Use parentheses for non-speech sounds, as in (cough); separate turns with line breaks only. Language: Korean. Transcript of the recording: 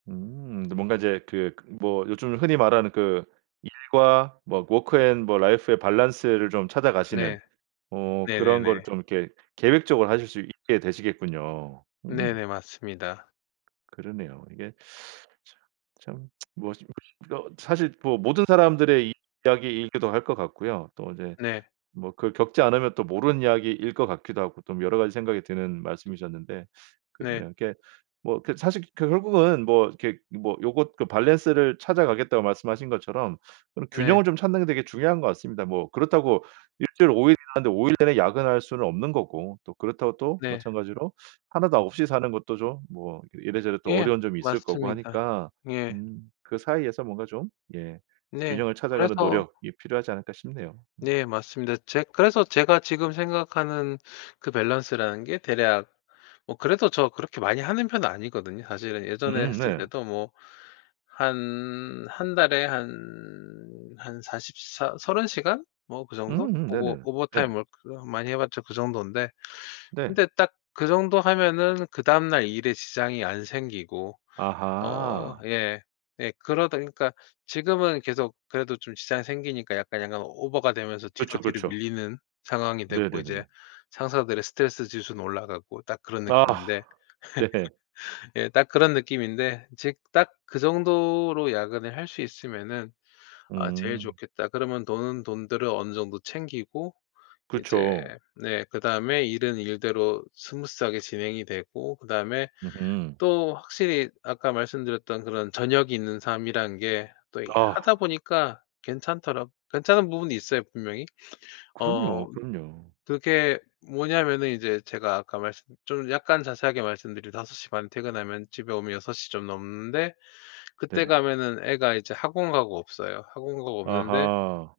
음 뭔가 이제 그 뭐 요즘 흔히 말하는 그 일과 뭐 워크 앤 뭐 라이프의 밸런스를 좀 찾아가시는
네.
어 그런
네네네.
거를 좀 이렇게 계획적으로 하실 수 있게 되시겠군요. 음.
네네 맞습니다.
그러네요. 이게 참, 참 (tsk) 뭐 어 (unintelligible) 이거 사실 뭐 모든 사람들의 이 이야기이기도 할 것 같고요. 또 이제
네.
뭐 그 겪지 않으면 또 모르는 이야기일 것 같기도 하고 좀 여러 가지 생각이 드는 말씀이셨는데
네.
그러네요. 이게 뭐 그 사실 그 결국은 뭐 이렇게 뭐 요거 그 밸런스를 찾아가겠다고 말씀하신 것처럼 그런
네.
균형을 좀 찾는 게 되게 중요한 것 같습니다. 뭐 그렇다고 1 주일 5 일 일하는데 5 일 내내 야근할 수는 없는 거고 또 그렇다고 또
네.
마찬가지로 1 도 없이 사는 것도 좀 뭐 이래저래 또
예
어려운 점이 있을 거고
맞습니다.
하니까
예.
음 그 사이에서 뭔가 좀 예
네.
균형을 찾아가는
그래서
노력이 필요하지 않을까 싶네요. 음.
네 맞습니다. 제 그래서 제가 지금 생각하는 그 밸런스라는 게 대략 뭐 그래도 저 그렇게 많이 하는 편은 아니거든요. 사실은 예전에
음
했을
네.
때도 뭐 한 1 달에 한 한 사십사 30 시간? 뭐 그 정도?
음음
오버
네네네. 예.
오버타임 워크 많이 해 봤자 그 정돈데.
네.
근데 딱 그 정도 하면은 그다음 날 일에 지장이 안 생기고 어
아하.
예. 예. 그러다 그러니까 지금은 계속 그래도 좀 지장이 생기니까 약간, 약간 오버가 되면서
그쵸,
뒤로, 뒤로
그쵸.
밀리는 상황이 됐고
네네네네.
이제 상사들의 스트레스 지수는 올라가고 딱 그런
아
느낌인데
네.
(laughs) 예 딱 그런 느낌인데 즉 '딱 그 정도로 야근을 할 수 있으면은 아 제일
음.
좋겠다.' 그러면 돈은 돈대로 어느 정도 챙기고 이제
그쵸.
네 그다음에 일은 일대로 스무스하게 진행이 되고 그다음에
으흠.
또 확실히 아까 말씀드렸던 그런 저녁이 있는 삶이란 게 또 이
아.
하다 보니까 괜찮더라 괜찮은 부분이 있어요 분명히. 어
그럼요, 그럼요.
그게 뭐냐면은 이제 제가 아까 말씀 좀 약간 자세하게 말씀드리 5:30 에 퇴근하면 집에 오면 6:00 시 좀 넘는데 그때
네네.
가면은 애가 이제 학원 가고 없어요. 학원 가고 없는데
아하.